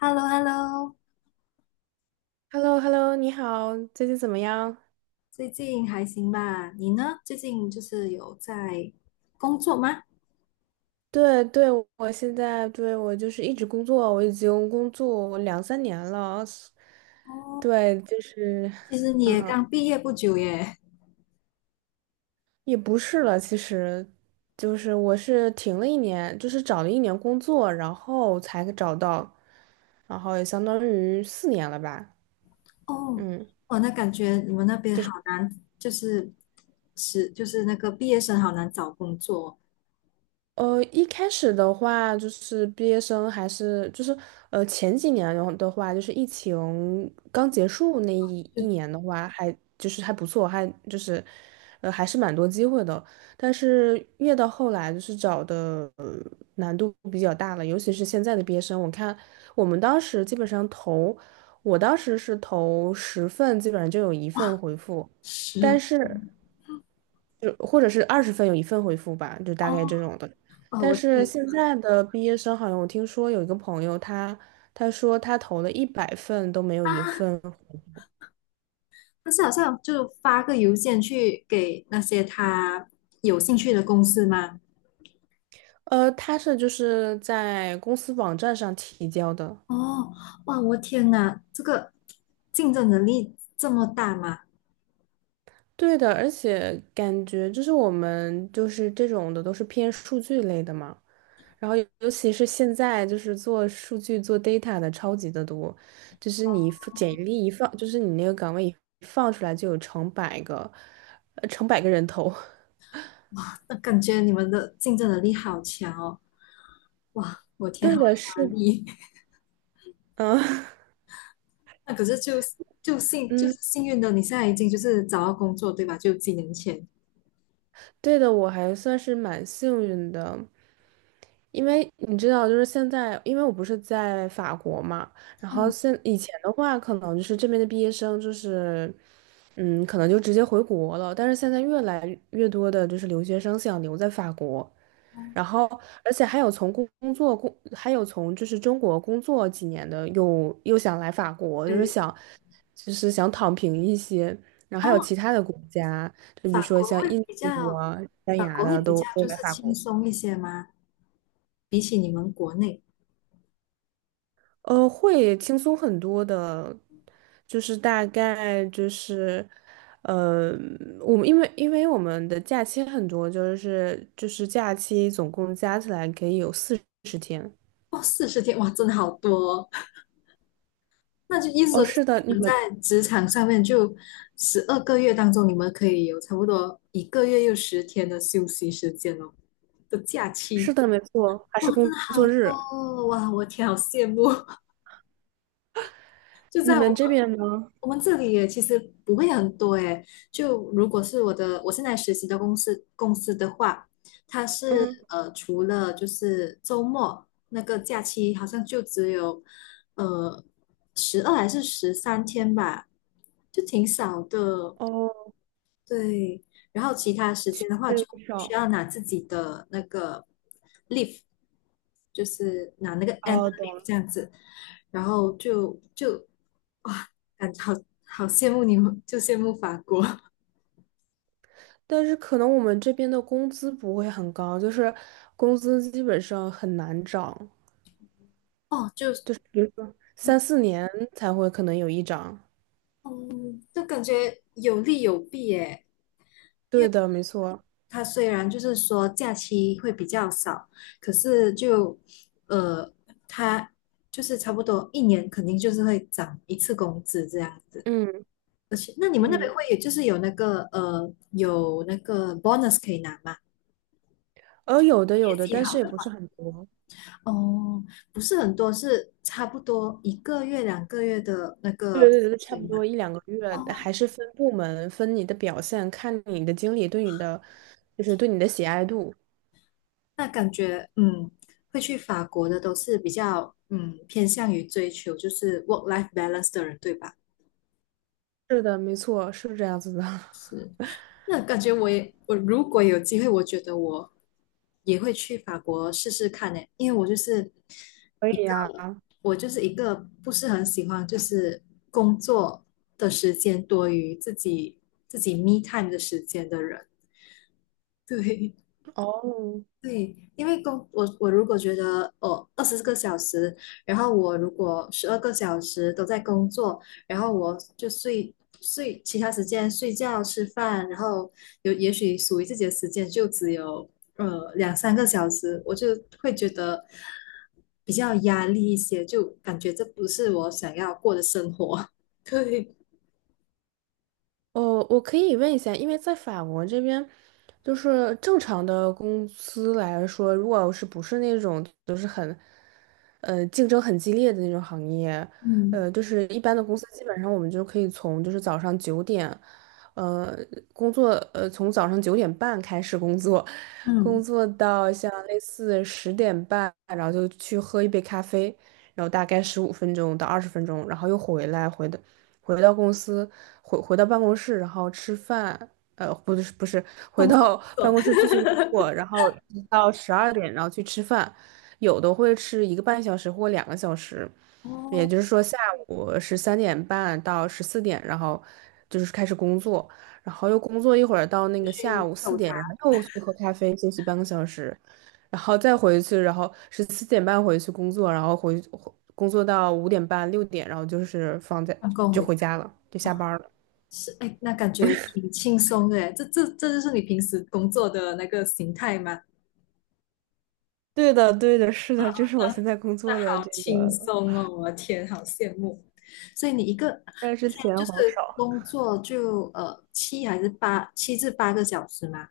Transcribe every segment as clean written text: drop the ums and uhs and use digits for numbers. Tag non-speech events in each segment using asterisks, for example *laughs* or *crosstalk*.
h e l l o h e l l o。 h e l l o h e l l o 你好，最近怎么样？最近还行吧？你呢？最近就是有在工作吗？对对，我现在就是一直工作，我已经工作两三年了。哦。对，就是，其实你也嗯，刚毕业不久耶。也不是了。其实就是我是停了一年，就是找了一年工作，然后才找到，然后也相当于四年了吧。哦，嗯。就哦，那感觉你们那边好是。难，就是那个毕业生好难找工作，一开始的话，就是毕业生还是前几年的话，就是疫情刚结束那一就年的话，还不错，还是蛮多机会的。但是越到后来，就是找的难度比较大了。尤其是现在的毕业生，我看我们当时基本上投，我当时是投十份，基本上就有一份哇，回复。但是，是。就或者是20份有一份回复吧，就大哦概这种的。哦，但我天！是现在的毕业生好像我听说有一个朋友他，他说他投了100份都没有一份。但是好像就发个邮件去给那些他有兴趣的公司吗？他是就是在公司网站上提交的。哦，哇，我天哪，这个竞争能力这么大吗？对的，而且感觉就是我们就是这种的都是偏数据类的嘛，然后尤其是现在就是做数据做 data 的超级的多，就是你一放简历一放，就是你那个岗位一放出来就有成百个，成百个人头。*laughs* 那感觉你们的竞争能力好强哦！哇，我天，对好的，压是，力。*laughs* 嗯。 *laughs* 那可是就就幸就嗯。是幸运的，你现在已经就是找到工作，对吧？就几年前。对的，我还算是蛮幸运的，因为你知道，就是现在，因为我不是在法国嘛。然后嗯以前的话，可能就是这边的毕业生就是，嗯，可能就直接回国了，但是现在越来越多的就是留学生想留在法国。嗯，然后，而且还有从工工作工，还有从就是中国工作几年的，又想来法国，就是对，想，就是想躺平一些。然后还有哦，其他的国家，就比如法说国像会印比度较，啊、西班法牙国会的，比都较都就来是法轻国。松一些吗？比起你们国内。会轻松很多的，就是大概就是。呃，我们因为我们的假期很多，就是假期总共加起来可以有40天。哦，40天，哇，真的好多哦。*laughs* 那就意思哦，说，就是是的，你你们在们。职场上面就12个月当中，你们可以有差不多一个月又十天的休息时间哦，的假是期。的，没错，还哇，是真工的好作多日。哦！哇，我天，好羡慕！*laughs* 就你在我们这们边呢？我们这里也其实不会很多诶。就如果是我现在实习的公司的话，它是嗯。除了就是周末那个假期，好像就只有呃12还是13天吧，就挺少的。哦，对，然后其他时间的话，就是需少。要拿自己的那个 leave,就是拿那个 annual 哦，懂 leave 了。这样子。然后就哇，感觉好羡慕你们，就羡慕法国。 但是可能我们这边的工资不会很高，就是工资基本上很难涨，*laughs* 哦，就三四年才会可能有一涨。嗯，就感觉有利有弊耶。对的，没错。它虽然就是说假期会比较少，可是呃，它就是差不多一年肯定就是会涨一次工资这样子。嗯而且，那你们那边嗯。会有就是有那个有那个 bonus 可以拿吗？哦，有的有业的，绩但是好也的。不是很多。哦，不是很多，是差不多一个月两个月的那对个对薪对，差水不吗？多一两个月，哦，还是分部门，分你的表现，看你的经理对你的，就是对你的喜爱度。那感觉会去法国的都是比较偏向于追求就是 work life balance 的人，对吧？是的，没错，是这样子的。*laughs* 那感觉我也，我如果有机会，我觉得我也会去法国试试看呢，因为可一以呀、个，我就是一个不是很喜欢就是工作的时间多于自己 me time 的时间的人。对，哦，对，因为我如果觉得哦20个小时，然后我如果12个小时都在工作，然后我就睡其他时间睡觉吃饭，然后有也许属于自己的时间就只有2、3个小时，我就会觉得比较压力一些，就感觉这不是我想要过的生活。*laughs* 对，哦，我可以问一下，因为在法国这边，就是正常的公司来说，如果是不是那种就是很，竞争很激烈的那种行业，嗯就是一般的公司，基本上我们就可以从就是早上九点，呃，工作，从早上九点半开始工作，工嗯，作到像类似10点半，然后就去喝一杯咖啡，然后大概15分钟到20分钟，然后又回来，回到公司，回到办公室，然后吃饭，不是不是，回工作到 *laughs* 办工作。公室继续工作，然后一直到12点，然后去吃饭，有的会吃1个半小时或2个小时，也哦，就是说下午13点半到14点，然后就是开始工作，然后又工作一会儿到那就个下去午下四午茶，点，然后又去喝咖啡休息半个小时，然后再回去，然后是4点半回去工作，然后工作到5点半6点，然后就是放工就回家。回家了，就下哇。班了。是，哎，那感觉挺轻松的，哎，这就是你平时工作的那个形态吗？对的，对的，是啊，的，这是我现在工那作的好这轻个。松哦，我的天，好羡慕。所以你一个但一是天就钱是好少，工作就7至8个小时吗？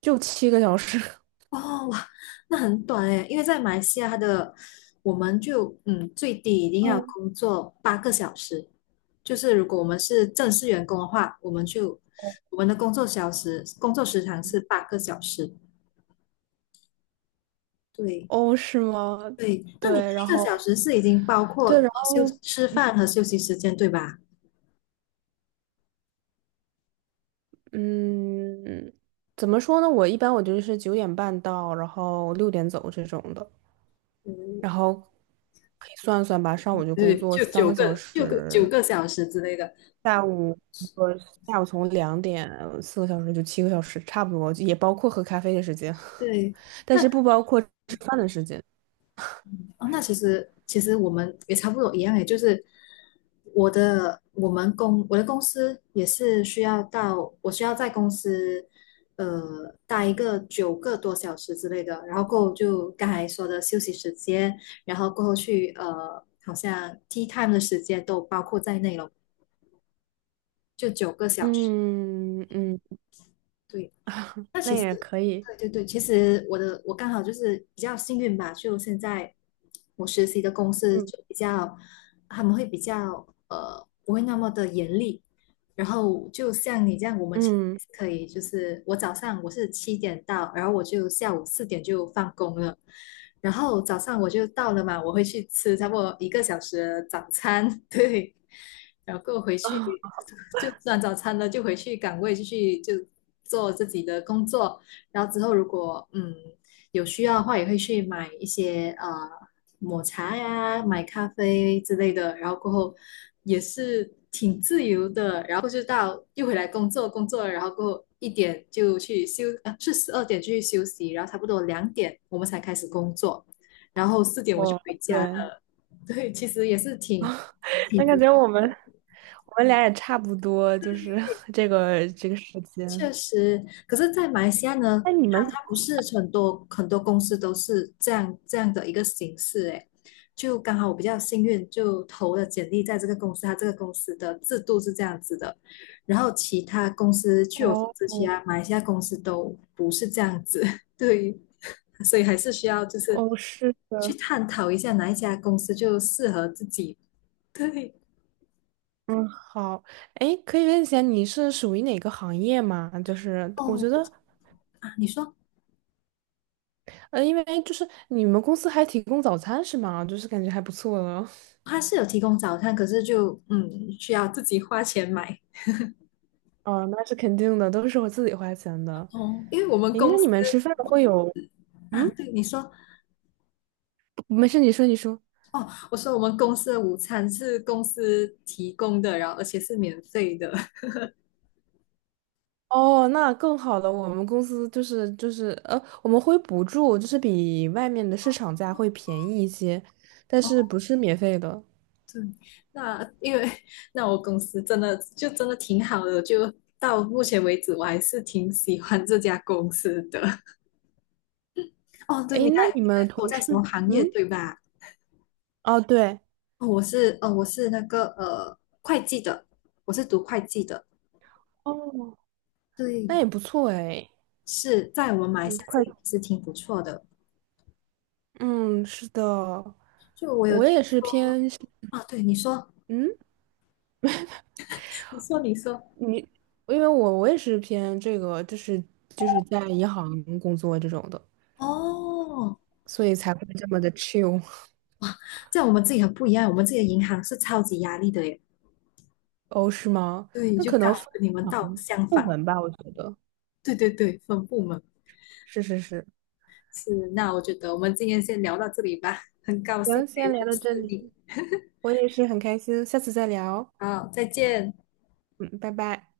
就七个小时。*laughs* 哦，哇，那很短哎，因为在马来西亚我们就最低一定要嗯。工作八个小时，就是如果我们是正式员工的话，我们的工作时长是八个小时。对哦，是吗？对，那你对，七然个后小时是已经包括对，然后吃饭和休息时间，对吧？嗯，怎么说呢？我一般就是九点半到，然后六点走这种的，嗯，然后可以算算吧，上午就工对，作就三九个小个、六个、九时。个小时之类的。我下午从2点4个小时就七个小时，差不多，也包括喝咖啡的时间，对，*laughs* 但那是不包括吃饭的时间。哦，那其实我们也差不多一样诶，就是我的公司也是需要到我需要在公司待一个9个多小时之类的，然后过后就刚才说的休息时间，然后过后去好像 tea time 的时间都包括在内了，就九个小时，嗯嗯。对。*laughs* 那那其实，也对可以。对对，其实我刚好就是比较幸运吧，就现在我实习的公司嗯就比较，他们会比较不会那么的严厉，然后就像你这样，我们其实嗯，是可以就是早上我是7点到，然后我就下午四点就放工了，然后早上我就到了嘛，我会去吃差不多一个小时的早餐。*laughs* 对，然后回去啊，就吃完早餐了，就回去岗位继续就做自己的工作，然后之后如果有需要的话，也会去买一些抹茶呀、买咖啡之类的，然后过后也是挺自由的，然后就到又回来工作，工作了，然后过后一点就去休，呃，是12点去休息，然后差不多2点我们才开始工作，然后四点我就我回家对。了。*laughs* 对，其实也是挺 *laughs* 挺那不感觉我们俩也差不多，就是 *laughs* 这个时间。确实。可是，在马来西亚呢，那你它们它不是很多很多公司都是这样的一个形式，诶，就刚好我比较幸运，就投了简历在这个公司，它这个公司的制度是这样子的，然后其他公司据我所哦知，其他马来西亚公司都不是这样子。*laughs* 对，所以还是需要就是哦，是去的。探讨一下哪一家公司就适合自己，对。嗯，好，哎，可以问一下你是属于哪个行业吗？就是我觉哦，得啊，你说因为就是你们公司还提供早餐是吗？就是感觉还不错了。它是有提供早餐，可是就需要自己花钱买。哦，那是肯定的，都是我自己花钱的。哦，因为我们诶，那公司，你们吃饭会有？啊，嗯，对你说。不没事，你说，你说。哦，我说我们公司的午餐是公司提供的，然后而且是免费的。哦，那更好了。我们公司就是我们会补助，就是比外面的市场价会便宜一些，但哦，是不是免费的。对，那因为那我公司真的就真的挺好的，就到目前为止我还是挺喜欢这家公司的。哦，对，诶，你那看你你看们我同在事，什么行业嗯，对吧？哦，对，哦，我是那个会计的，我是读会计的，哦，那对。也不错诶。是在我们马来嗯，西亚这快，里是挺不错的。嗯，是的，就我有我听也是说，偏，啊，对你说，嗯。你说，你说。你，因为我也是偏这个，就是就是在银行工作这种的，哦，所以才会这么的 chill。在我们这里很不一样，我们这里的银行是超级压力的耶。哦，是吗？对，那就可刚能好分跟你们倒行相部反。门吧，我觉得对对对，分部门，是是是。是。那我觉得我们今天先聊到这里吧，很高兴行，可以先聊认到识这里，你。我也是很开心，下次再聊。好，再见。嗯，拜拜。